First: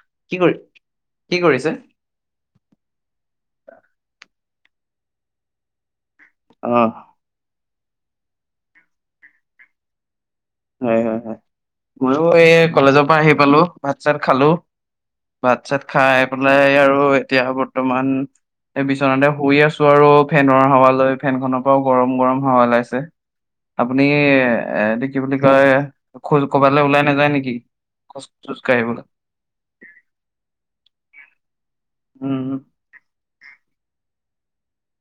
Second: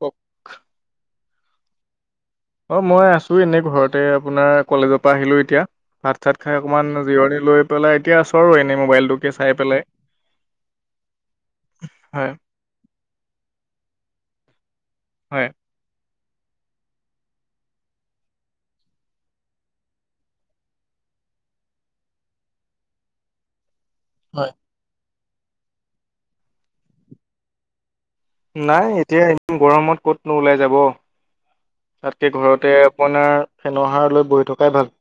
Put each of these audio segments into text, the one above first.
কওক কি কৰি কি কৰিছে। অ মই আছো এনেই ঘৰতে আপোনাৰ কলেজৰ পৰা আহিলো এতিয়া। ভাত চাত খাই অ', অকণমান জিৰণি লৈ পেলাই এতিয়া আছোঁ আৰু এনেই মোবাইলটোকে চাই পেলাই। হয় হয় হয় মইো হয় এই কলেজৰ পৰা আহি পালো ভাত চাত খালো? হয় ভাত চাত খাই পেলাই আৰু এতিয়া বৰ্তমান। এই বিচনাতে শুই আছো, আৰু ফেনৰ হাৱা লৈ ফেনখনৰ পৰাও গৰম গৰম হাৱা ওলাইছে। আপুনি হয় এটো কি বুলি কয় খোজ কবালৈ ওলাই নাযায় নেকি? খোজ চোজ নাই কাঢ়িবলৈ এতিয়া এদিন গৰমত ক'ত নো লাই যাব। তাতকে উম। ঘৰতে আপোনাৰ ফেনৰ সাৰ লৈ বহি থকাই ভাল।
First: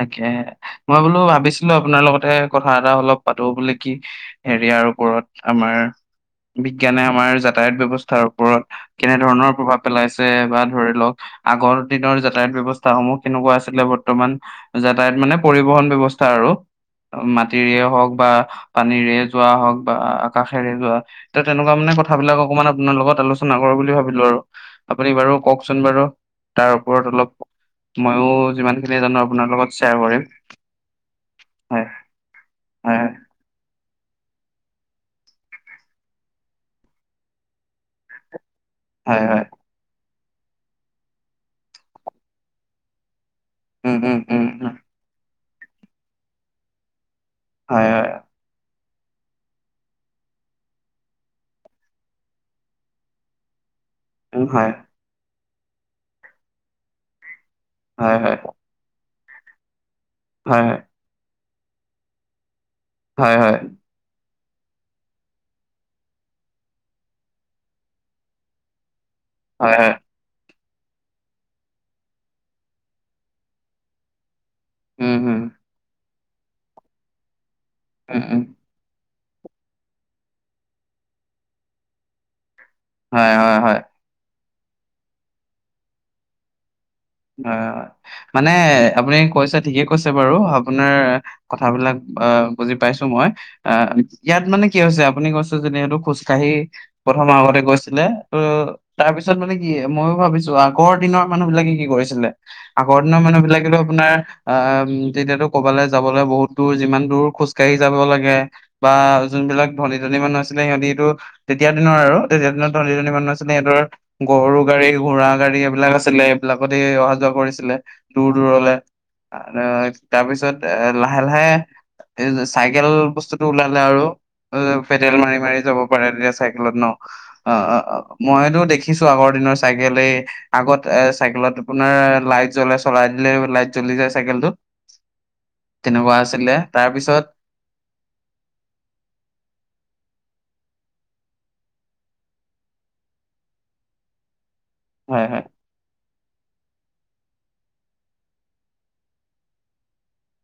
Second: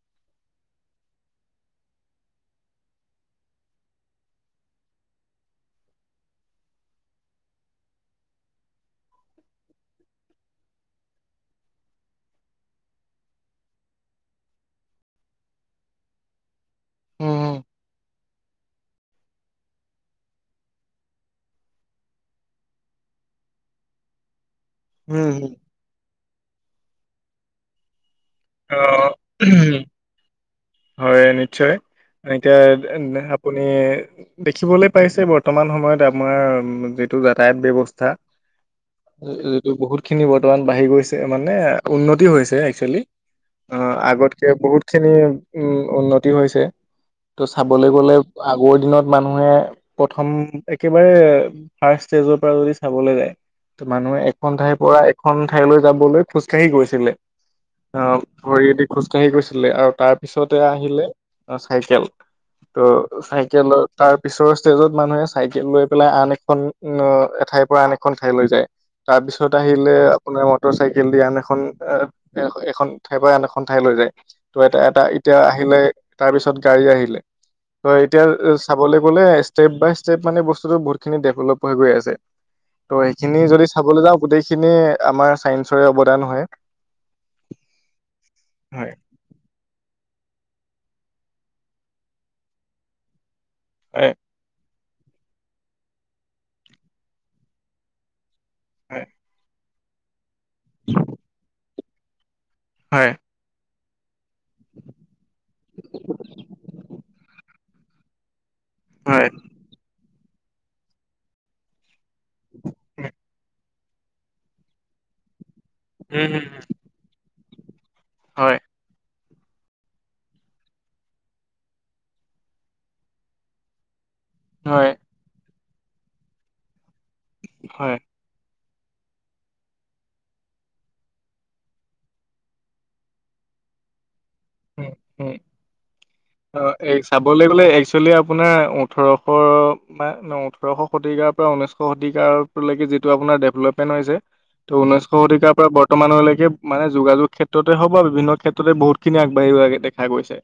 তাকে মই বোলো ভাবিছিলো আপোনাৰ লগতে কথা এটা অলপ পাতো বোলে কি হেৰি। ইয়াৰ ওপৰত আমাৰ। বিজ্ঞানে আমাৰ যাতায়াত ব্য্ৱস্থাৰ ওপৰত কেনে ধৰণৰ প্ৰভাৱ পেলাইছে বা ধৰি লওক। আগৰ দিনৰ যাতায়াত ব্যৱস্থাস সমূহ কেনেকুৱা আছিলে বৰ্তমান। যাতায়ত মানে পৰিবহন ব্যৱস্থা আৰু উম মাটিৰে হওক বা। পানীৰে যোৱা হওক বা আকাশেৰে যোৱা, তে তেনেকুৱা মানে কথাবিলাক অকনমান আপোনাৰ লগত আলোচনা কৰো বুলি ভাবিলো আৰু আপুনি বাৰু হম কওকচোন বাৰু, তাৰ ওপৰত অলপ মইয়ো যিমান অ খিনি জানো আপোনাৰ লগত - তে হয় নিশ্চয়, এতিয়া হয় আপুনি দেখিবলৈ পাইছে বৰ্তমান সময়ত আপোনাৰ যিটো যাতায়াত ব্যৱস্থা হয় হয় যিটো বহুতখিনি বৰ্তমান বাঢ়ি গৈছে মানে উন্নতি হৈছে একচুৱেলি। আহ উম উম উম আগতকে উম। বহুতখিনি উম, উন্নতি হৈছে। ত' চাবলৈ হয় হয় গ'লে আগৰদিনত মানুহে প্ৰথম একেবাৰে ফাৰ্ট ষ্টেজৰ পৰা যদি চাবলৈ যায়। মানুহে উম এখন হয় ঠাইৰ পৰা এখন ঠাইলৈ যাবলৈ খোজকাাঢ়ি গৈছিলে। হয় আহ হয় ভৰিয়ে দি খোজকাঢ়ি গৈছিলে আৰু তাৰ পিছতে হয় হয় আহিলে অ চাইকেল, ত' হয় হয় চাইকেল তাৰ পিছৰৰ ষ্টেজত মানুহে চাইকেল লৈ পেলাই আন এখন এ এঠাইৰ পৰা আন এখন ঠাইলৈ যায়। তাৰপিছত হয়, হয়। আহিলে আপোনাৰ মটৰ চাইকেল দি আন এখন, এখন ঠাইৰ পৰা আন এখন ঠাই লৈ যায়, ত এ উম, হুম। এতিয়া আহিলে তাৰপিছত গাড়ী আহিলে উম, উম। এতিয়া চাবলে। কলে ষ্টেপ বাই ষ্টেপ মানে বস্তুটো বহুতখিনি ডেভলপ হৈ গৈ আছে। ত' হয়, সেইখিনি হয়, যদি হয়। চাবলৈ যাওঁ গোটেইখিনি আমাৰ চাইন্সৰে অৱদান হয়। হয় হয় মানে হয় আপুনি কৈছে ঠিকে। কৈছে বাৰু আপোনাৰ কথাবিলাক অ বুজি পাইছো মই, অ হয় ইয়াত মানে কি হৈছে আপুনি কৈছে যে যিহেতু খোজকাঢ়ি প্ৰথমৰ আগতে গৈছিলে ত তাৰপিছত মানে কি মই ভাবিছো আগৰ দিনৰ মানুহ বিলাকে কি কৰিছিলে, আগৰ হয় দিনৰ মানুহ বিলাকেতো আপোনাৰ আহ, তেতিয়াতো ক'বালৈ যাবলৈ বহুত দূৰ যিমান দূৰ খোজ কাঢ়ি যাব লাগে। বা হয় যোনবিলাক ধনি ধনি মানুহ আছিলে সিহতিটো তেতিয়া দিনৰ আৰু। ধনী উম ধী মানু আছিলে সিহঁৰ গৰু গাড়ী ঘোঁৰা গাড়ী এইবিলাক আছিলে উম উম এইবিলাকত। অহা যোৱা কৰিছিলে, দূৰ হয় দূৰলে। আৰু তাৰপিছত এ লাহে লাহে- এই চাইকেল বস্তুটো ওলালে আৰু। অ হয় পেডেল মাৰি মাৰি যাব পাৰে তেতিয়া চাইকেলত ন, অ অ অ হয় মইতো দেখি দেখিছো আগৰ দিনৰ চাইকেলে, আগত এ চাইকেলত আপোনাৰ লাইট জ্বলাই চলাই দিলে লাইট জ্বলি যায় চাইকেলটো উম-উম। তেনেকুৱা আছিলে অ তাৰ এ পিছত চাবলৈ গ'লে একচুৱেলি আপোনাৰ ওঠৰশ বা ন [inaudible] ওঠৰশ শতিকাৰ পৰা ঊনৈশ শতিকাৰলৈকে যিটো আপোনাৰ ডেভলপমেণ্ট হৈছে ত' ঊনৈছশ হয় হয় শতিকাৰ পৰা বৰ্তমানলৈকে মানে যোগাযোগ ক্ষেত্ৰতে হওক বা বিভিন্ন ক্ষেত্ৰতে বহুত খিনি। কিমান আগবাঢ়ি দেখা গৈছে।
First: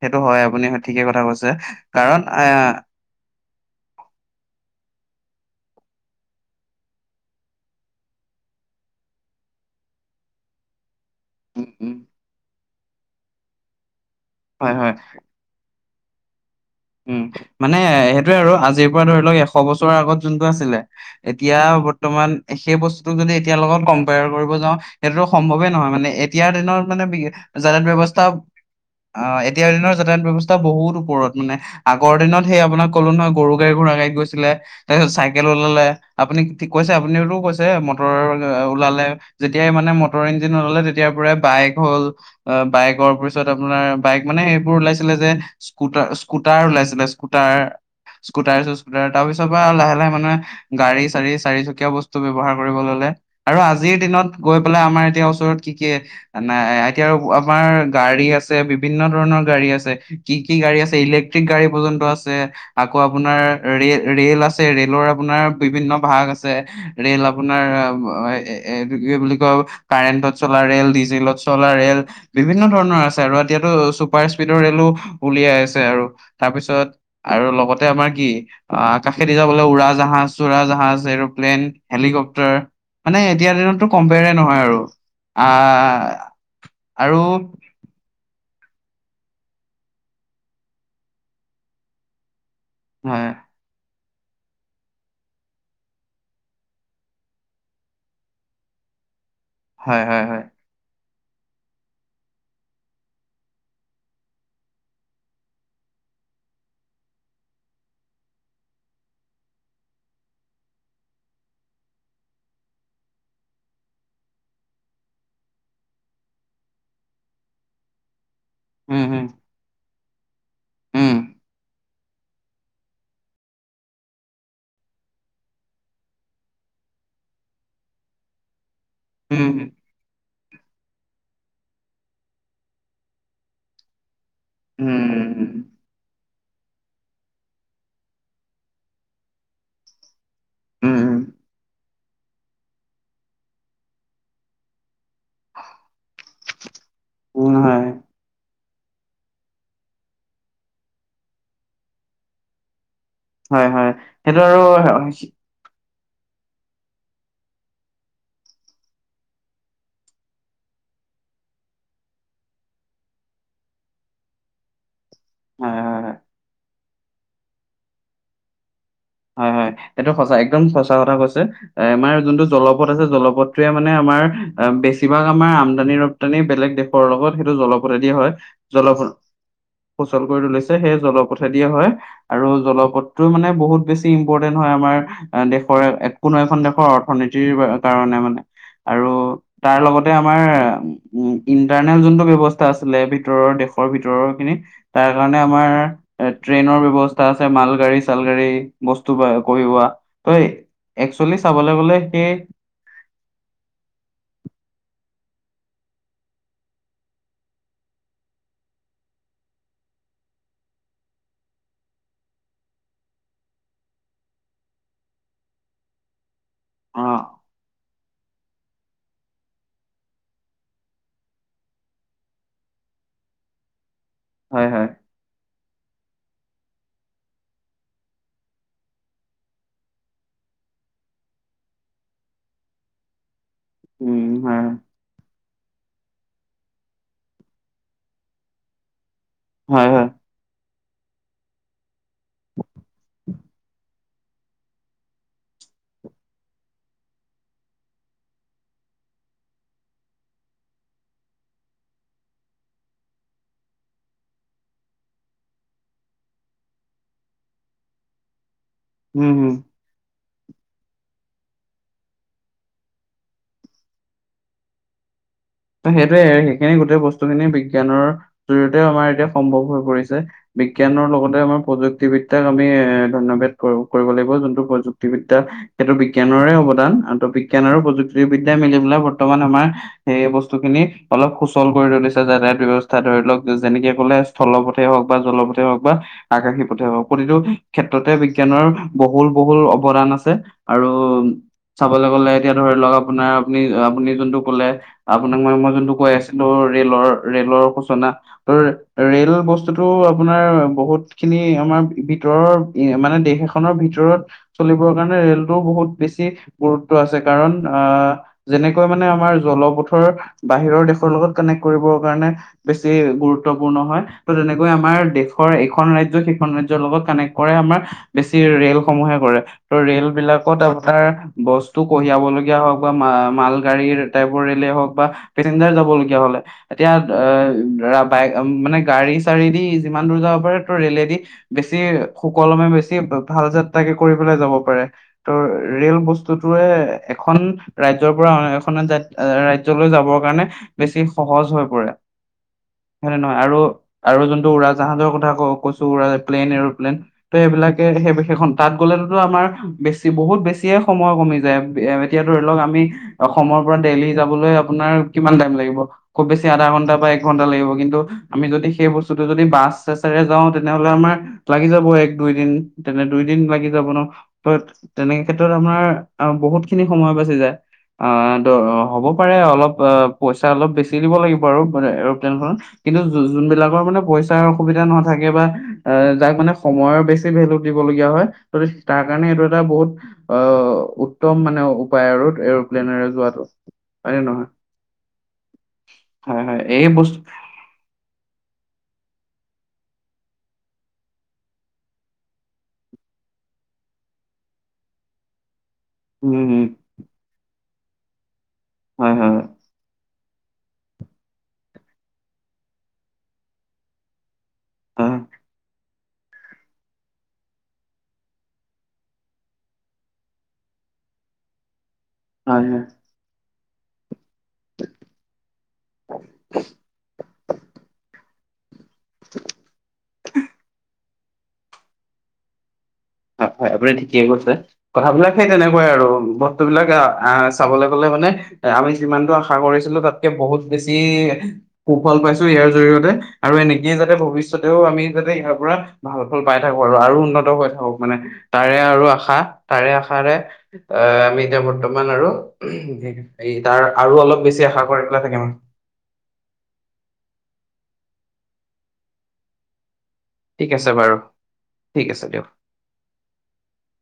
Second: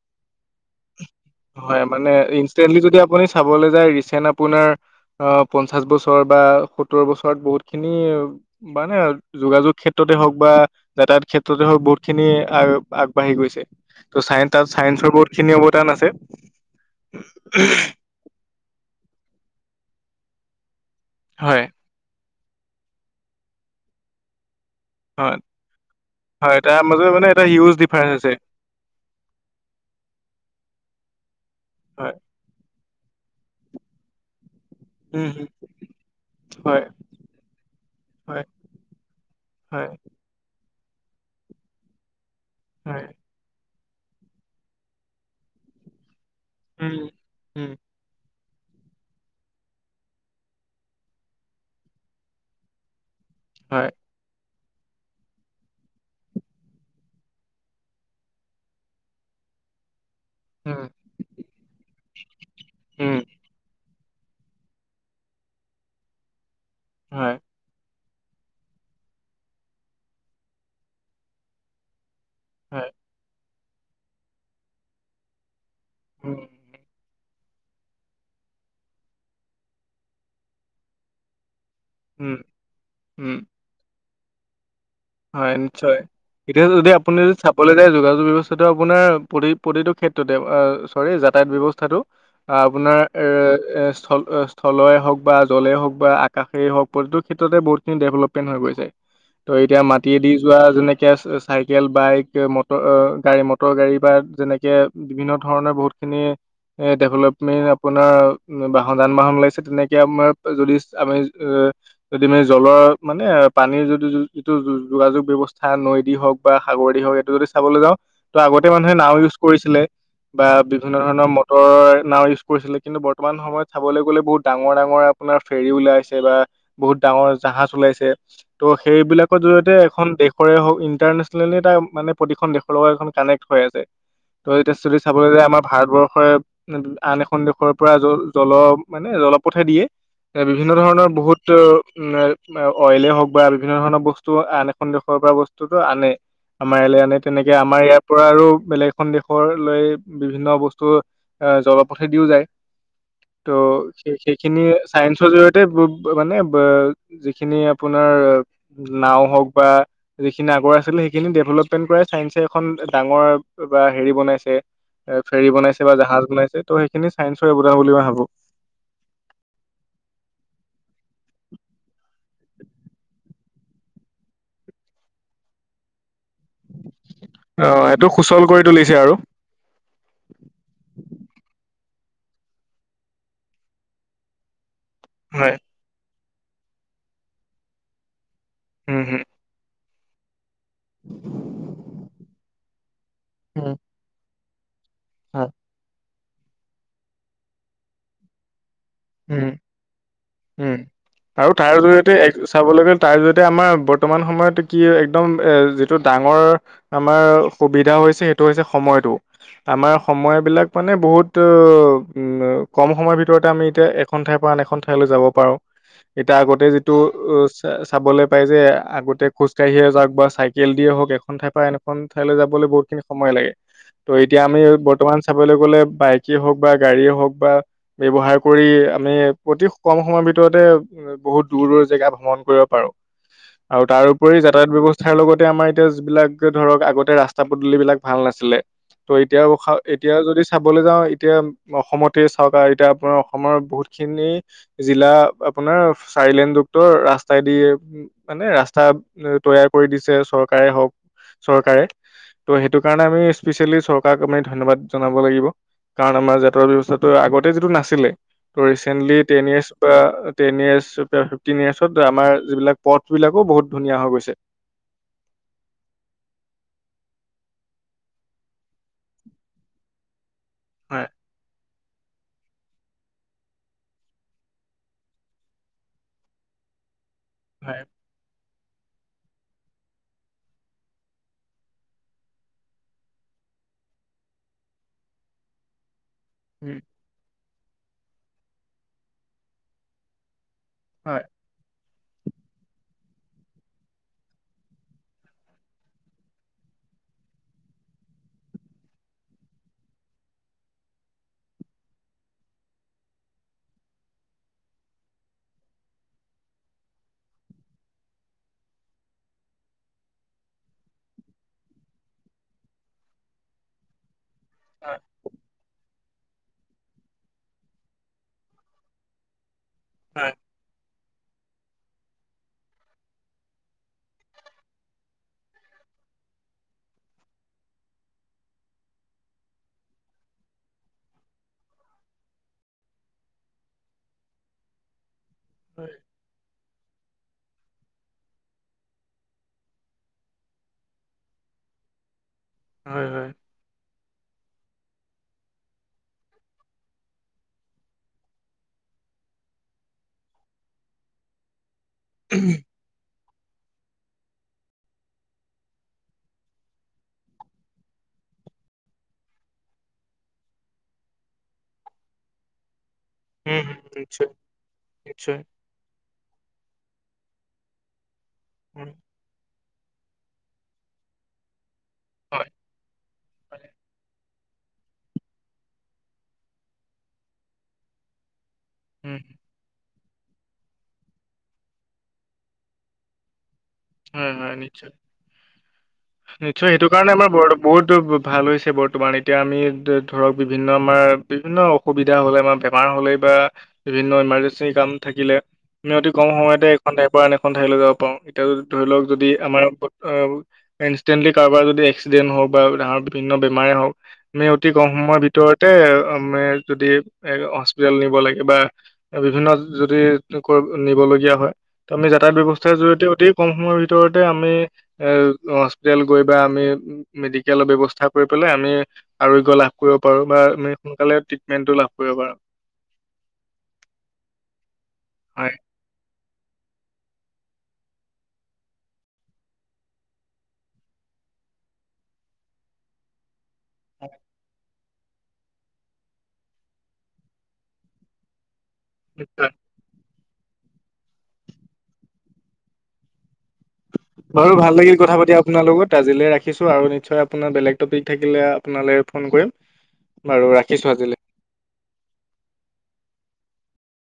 সেইটো হয় আপুনি ঠিকে কথা কৈছে হয় মানে কাৰণ এ ইনষ্টেণ্টলি যদি আপুনি চাবলৈ যায়, ৰিচেন্ট আপোনাৰ অ পঞ্চাশ বছৰ বা সত্তৰ বছৰত বহুত খিনি মানে যোগাযোগ ক্ষেত্ৰতে হওঁক বা তাত উম ক্ষেত্ৰতে হওক উম বহুত খিনি আ আগবাঢ়ি গৈছে, ত' সাইন হয় তাত হয় চাইন্সৰ বহুত খিনি টান আছে। উম, মানে সেইটোয়ে আৰু আজিৰ পৰা ধৰি লওক এশ বছৰৰ আগত যোনটো আছিলে এতিয়া হয়। বৰ্তমান সেই বস্তুতোক যদি এতিয়াৰ লগত কম্পেয়াৰ কৰিব যাওঁ সেইটো হয় সম্ভৱে নহয় মানে এতিয়াৰ হয় তাৰ দিনত মানে মাজত এটা হিউজ যাতায়াত ডিফাৰেন্ঞ্চ ব্যয়ৱস্থাও। আছে অ এতিয়া দিনৰ যাতায়ত ব্যৱস্থা বহুত ওপ- ওপৰত মানে আগৰ হয় দিনত সেই আপোনাক কলো নহ গৰু গাড়ী ঘোৰা গাড়ীত গৈছিলে। তাৰপিছত উম চাইকেল হুম, ওলালে আপুনি ঠিক হয় কৈছে, আপুনিওতো কৈছে মটৰ হয় ওলালে যেতিয়াই মানে হয় নাই মটৰ ইঞ্জিন নললে তেতিয়াৰ পৰাই বাইক হ'ল অ হয় বাইকৰ পিছত আপোনাৰ বাইক মানে সেইবোৰ ওলাইছিলে যে স্কুটাৰ স্কুটাৰ উম ওলাইছিলে, স্কুটাৰ উম স্কুটাৰ চু স্কুটাৰ, তাৰপিছৰ পৰা লাহে লাহে মানে গাড়ী চাঢ়ি চাৰিচকীয়া বস্তু ব্যৱহাৰ কৰিব ললে। আৰু হয় আজিৰ দিনত। গৈ পেলাই আমাৰ এতিয়া ওচৰত কি কি নাই এতিয়া আৰু আমাৰ গাড়ী আছে বিভিন্ন ধৰণৰ। গাড়ী আছে, কি কি গাড়ী উম আছে ইলেকট্ৰিক গাড়ী পৰ্য্যন্ত আছে, আকৌ উম আপোনাৰ ৰে ৰেল ৰে'ল আছে, ৰেলৰ আপোনাৰ বিভিন্ন ভাগ আছে। ৰেল হয় আপোনাৰ অ এ এইটো কি বুলি কয় কাৰেণ্টত চলা ৰেল ডিজেলত চলা ৰেল। বিভিন্ন হয় ধৰণৰ আছে আৰু এতিয়াতো চুপাৰ স্পীডৰ ৰেলো উলিয়াই আছে আৰু উম তাৰপিছত আৰু লগতে আমাৰ কি আ কাশেদি যাবলে উৰা জাহাজ চোৰা জাহাজ এৰ'প্লেন। উম হেলিকপটাৰ, মানে উম এতিয়াৰ দিনতো কম্পেয়াৰ নহয় আৰু। হয় নিশ্চয়, আহ এতিয়া যদি আৰু আপুনি যদি চাবলৈ যায় যোগাযোগ ব্যৱস টো আপোনাৰ প্ৰতি প্ৰতিটো ক্ষেত্ৰতে চৰি যাতায়াত ব্যৱস্থাটো। আপোনাৰ এ হয়, এ স্থল স্থলেই হওঁক বা জলেই হওঁক বা আকাশেই হওঁক প্ৰতিটো ক্ষেত্ৰতে বহুতখিনি ডেভলপমেন্ট হৈ গৈছে। তই এতিয়া হয়, হয়, মাটিয়েদি হয়। যোৱা যেনেক এতিয়া চাইকেল, বাইক, মটৰ গাড়ী, মটৰ গাড়ী বা যেনেকে বিভিন্ন ধৰণৰ বহুত খিনি ডেভেলপমেণ্ট আপোনাৰ বাহন, যান-বাহন ওলাইছে, তেনেকে আমাৰ যদি আমি এ যদি মানে জলৰ মানে পানীৰ যদি যি যিটো যোগাযোগ ব্যৱস্থা নৈ দি হওঁক বা সাগৰে দি হওঁক এইটো যদি চাবলৈ যাওঁ ত' আগতে মানুহে উম, নাও উম, ইউজ কৰিছিলে। বা বিভিন্ন উম, ধৰণৰ মটৰ নাও ইউজ কৰিছিলে। কিন্তু বৰ্তমান সময়ত চাবলৈ গ'লে বহুত ডাঙৰ-ডাঙৰ আপোনাৰ ফেৰী ওলাইছে বা বহুত ডাঙৰ জাহাজ ওলাইছে। ত' সেইবিলাকৰ উম, জৰিয় দেশৰে হওঁক, ইন্টাৰনেচনেলি এটা মানে প্ৰতিখন দেশৰ লগত এখন কানেক্ট হৈ আছে। ত এতিয়া যদি উম, চাবলৈ যায় আমাৰ উম, ভাৰতবৰ্ষৰে আন এখন দেশৰ পৰা জ জল মানে জলপথেদিয়ে এ বিভিন্ন ধৰণৰ উম, বহুত অইলে হওঁক বা বিভিন্ন ধৰণৰ বস্তু আন এখন দেশ দেশৰ পৰা বস্তুটো আনে, আমাৰ ইয়ালে আনে। তেনেকে উম, আমাৰ হয়, ইয়াৰ পৰা আৰু বেলেগ এখন দেশৰ লৈ বিভিন্ন বস্তু এ জলপথে দিও যায়। হয়, হয়। ত' সেইটো আৰু সেইখিনি হয়, হয়, চায়েন্সৰ জৰিয়তে বো ত মানে যিখিনি আপোনাৰ নাও হওঁক বা যিখিনি আগৰ আছিল সেইখিনি ডেভলপমেণ্ট পৰা চাইন্সে এখন ডাঙৰ বা বা হেৰি বনাইছে এ ফেৰী বনাইছে বা হয়, জাহাজ বনাইছে। ত' সেইখিনি চাইন্সৰে অৱদান বুলি মই ভাবো। হয় হয়, এইটো সঁচা একদম সঁচা কথা কৈছে, আমাৰ যোনটো জলপথ আছে জলপথ টোৱে মানে আমাৰ বেছিভাগ আমাৰ আমদানিৰ দানী বেলেগ দেশৰ লগত সেইটো অ এইটো জলপথেদি হয়, সুচল কৰি তুলিছে জলপ আৰু সুচল কৰি তুলিছে, সেই জলপথে দিয়ে হয়। আৰু জলপথটো মানে বহুত বেছি ইম্পৰ্টেন্ট হয় আমাৰ হয়। দেশৰ কোনো এখন দেশৰ অৰ্থনীতিৰ কাৰণে মানে উম, আৰু হম, তাৰ লগতে আমাৰ উম ইন্টাৰনেল যোনটো ব্যৱস্থা আছিলে ভিতৰৰ উম। দেশৰ ভিতৰৰখিনিত। তাৰ কাৰণে হয়। আমাৰ এ ট্ৰেইনৰ ব্যৱস্থা আছে, মালগাড়ী-চালগাড়ী উম উম একচুৱেলি আৰু চাবলৈ তাৰ গ'লে সেই জৰিয়তে চাবলৈ গ'লে তাৰ জৰিয়তে আমাৰ বৰ্তমান সময়ত কি হৈ একদম এ যিটো ডাঙৰ আমাৰ অসুবিধা হৈছে সেইটো হৈছে সময়টো। আমাৰ সময় বিলাক মানে বহুত উম কম সময়ৰ ভিতৰতে আমি এতিয়া এখন ঠাইৰ পৰা আন এখন ঠাইলৈ যাব পাৰো। এতিয়া আগতে যিটো অ চা চাবলে পাই যে আগতে খোজকাঢ়িয়ে যাওক বা চাইকেল দিয়ে হওক এখন ঠাই পৰা এখন ঠাইলৈ যাবলৈ বহুতখিনি সময় লাগে। ত' এতিয়া আমি হয় হয় বৰ্তমান চাবলৈ গ'লে বাইকে হওঁক বা গাড়ীয়ে হওঁক বা ব্যৱহাৰ কৰি আমি অতি কম সময়ৰ ভিতৰতে বহুত দূৰ দূৰ জেগা ভ্ৰমণ কৰিব পাৰো। [inaudible] আৰু তাৰ উপৰি হয় যাতায়ত হয় ব্যৱস্থাৰ লগত তে আমাৰ এতিয়া যিবিলাক ধৰক আগতে ৰাস্তা পদূলিবিলাক ভাল নাছিলে। ত' এতিয়া হয় হয় এতিয়া যদি চাবলৈ যাওঁ এতিয়া অসমতে চাওক এতিয়া আপোনাৰ অসমৰ বহুত খিনি জিলা আপোনাৰ চাৰি লেনযুক্ত ৰাস্তাই দিয়ে মানে ৰাস্তা তৈয়াৰ কৰি দিছে চৰকাৰে হওঁক, চৰকাৰে। ত' সেইটো কাৰণে আমি স্পেচিয়েলি চৰকাৰক আমি ধন্যবাদ জনাব লাগিব। কাৰণ আমাৰ যাতায়াত ব্যৱস্থাটো আগতে যিটো নাছিলে ত ৰিচেন্টলি উম টেন হম ইয়াৰ্চ বা টেন ইয়েৰ্চ, ফিফটিন ইয়াৰ্চত আমাৰ যিবিলাক পথ বিলাকো বহুত ধুনীয়া হৈ গৈছে। [inaudible] ত সেইটোৱে সেইখিনি গোটেই বস্তুখিনি বিজ্ঞানৰ জৰিয়তেও আমাৰ এতিয়া সম্ভৱ হৈ পৰিছে হয় বিজ্ঞানৰ লগতে আমাৰ প্ৰযুক্তি প্ৰুক্তিবিদ্যাক আমি এ ধন্যবদ কৰিব লাগিব। যোনটো প্ৰযুক্তিবিদ্যা সেইটো বিজ্ঞানৰে অৱদান বিজ্ঞান আৰু হয় প্ৰযুক্তিবিদ্যাই মিলি পেলাই বৰ্তমান আমাৰ সেই বস্তু বস্তু খিনি অলপ সুচল কৰি তুলিছে যাতায়ত ব্যৱস্থা ধৰি লওক যেনেকে কলে স্থলপথে হওক বা জলথ কতে হওক বা আকাশী উম পঠিয়াব প্ৰতিটো ক্ষেত্ৰতে বিজ্ঞানৰ বহুল বহুল অৱদান আছে আৰু হয় চাবলৈ গলে এতিয়া ধৰি লওক আপোনাৰ আপুনি আপুনি যোনটো কলে আপোনাক মই মই যোনটো কৈ আছিলো ৰেলৰ ৰেলৰ সূচনা ত ৰেল বস্তুতটো আপোনাৰ বহুত খিনি আমাৰ ভিতৰৰ মানে দেশ এখনৰ ভিতৰত চলিবৰ কাৰণে ৰেলটো বহুত বেছি গুৰুত আছে কাৰণ আ যেনেকৈ মানে আমাৰ জলপথে বাহিৰৰ দেশৰ লগত কানেক্ট কৰিবৰ কাৰণে বেছি গুৰুত্বপূৰ্ণ হয় ত তেনেকৈ আমাৰ দেশৰ এখন ৰাজ্য সেইখন ৰাজ্য ৰ লগত কানেক্ট কৰে আমাৰ বেছি ৰেলসমূহে কৰে ত' ৰেল হয় বিলাকত আপোনাৰ বস্ত কঢ়িয়াবলগীয়া হওক বা মাল গাড়ীৰ টাইপৰ ৰেলে হওক বা পেচঞ্জাৰ যাব লগীয়া হলে এতিয়া অ বাইক মানে গাড়ী চাৰী দি [unintelligible] ইমান দূৰ যাব পাৰে ত' ৰেলেদি বেছি সুকলমে বেছি ভাল যাত্ৰাকে কৰি পেলাই যাব পাৰে ত' ৰেল বস্তুতোয়ে এখন ৰাজ্যৰ পৰা এখনে যাত এ ৰাজ্য ৰাজ্যলৈ যাবৰ কাৰণে বেছি সহজ হৈ পৰে হয় হয়নে হয় নহয় আৰু আৰু যোনটো উৰা জাহাজৰ কথা ক কৈছো প্লেন এৰ'প্লেইন ত' সেইবিলাকে সেই সেইখন তাত গ'লেতো আমাৰ বেছি বহুত বেছিয়ে সময় কমি যায় এতিয়া ধৰি লওক আমি অসমৰ পৰা দেলহি যাবলৈ আপোনাৰ কিমান টাইম লাগিব খুব বেছি আধাঘণ্টা বা একঘণ্টা লাগিব কিন্তু আমি যদি সেই বস্তুটো যদি বা আছে চৰে যাওঁ তেনেহলে, আমাৰ লাগি যাব এক দুই দিন। তেনে দুই দিন উম লাগি যাব ন। নিশ্চয় ত তেনেকে নিশ্চয় ক্ষেত্ৰত আপোনাৰ বহুত খিনি সময় বাচি যায়। অ দ উম হ'ব পাৰে অলপ অ পইচা অলপ বেছি দিব লাগিব আৰু কোনে হয় এৰপ্লেনখনত কিন্তু হয় যোনবিলাকৰ মানে পইচা তাৰ অসুবিধা নাথাকে বা যাক মানে সময়ৰ বেছি ভেলু দিবলগীয়া হয় তাৰ উম কাৰণে এইটো এটা বহুত অ' উত্তম মানে উপায় ৰ এৰোপ্লেনেৰে যোৱাটো হয়ে হয় নহয়। হয় নিশ্চয়, হয় হয় নিশ্চয়, সেইটো এই কাৰণে বস্তু আমাৰ ব বহুত ভাল হৈছে বৰ তোমাৰ এতিয়া আমি ধৰক বিভিন্ন আমাৰ বিভিন্ন অসুবিধা হলে আমাৰ বেমাৰ হলেই বা বিভিন্ন ইমাৰ্জেঞ্চি কাম থাকিলে আমি অতি কম উম সময়তে এখন ঠাইৰ পৰা আন এখন ঠাইলৈ যাব পাৰোঁ এতিয়া ধৰি লওক হয় যদি হয় আমাৰ ইনষ্টেণ্টলি কাৰোবাৰ যদি এক্সিডেন্ট হওক বা ডাঙৰ বিভিন্ন বেমাৰে হওক [unintelligible] আমি অতি কম হয় সময়ৰ ভিতৰতে অ' যদি এ হস্পিতেল নিব লাগে বা বিভিন্ন যদি নিব লে দিয়া হয় ত আমি যাতায়ত হয় ব্যৱস্থাৰ হয় জৰিয়তে অতি কম সময়ৰ ভিতৰত আমি এ হস্পিতোল গৈ বা আমি মেডিকেলৰ ব্যৱস্থা কৰি পেলাই আমি [unintelligible] আৰোগ্য লাভ কৰিব পাৰো বা আমি সোনকালে তৃতমেন্টো লাভ কৰিব পাৰো। [unintelligible] হয় হয় আপুনি ঠিকে কৈছে কথাবিলাক সেই হয়। তেনেকোৱাই আৰু ব বস্তু বিলাক আহ চাবলৈ গ'লে মানে আমি যিমানটো আশা কৰিছিলো তাতকে বহুত বেছি খুব ভাল পাইছো ইয়াৰ জৰিয়তে আৰু এনেকয়ে যাতে ভৱিষ্যতেও আমি যাতে ইয়াৰ পৰা ভাল ফল পাই থাকো আৰু আৰু উন্নত হৈ থাকো মানে তাৰে আৰু আশা নিশ্চয় তাৰে আশা [unintelligible] তাৰে এ আমি এতিয়া বৰ্তমান আৰু তাৰ আৰু অলপ বাৰু বেছি ভাল আশা লাগিল কৰি কথা পেলাই পাতি থাকিম আপোনাৰ লগত। আজিলৈ ৰাখিছো আৰু নিশ্চয় আপোনাৰ বেলেগ পিক-নিক থাকিলে আপোনালৈ ফোন কৰিম বাৰু ঠিক আছে ৰাখিছো বাৰু আজিলৈ। ঠিক আছে দিয়ক।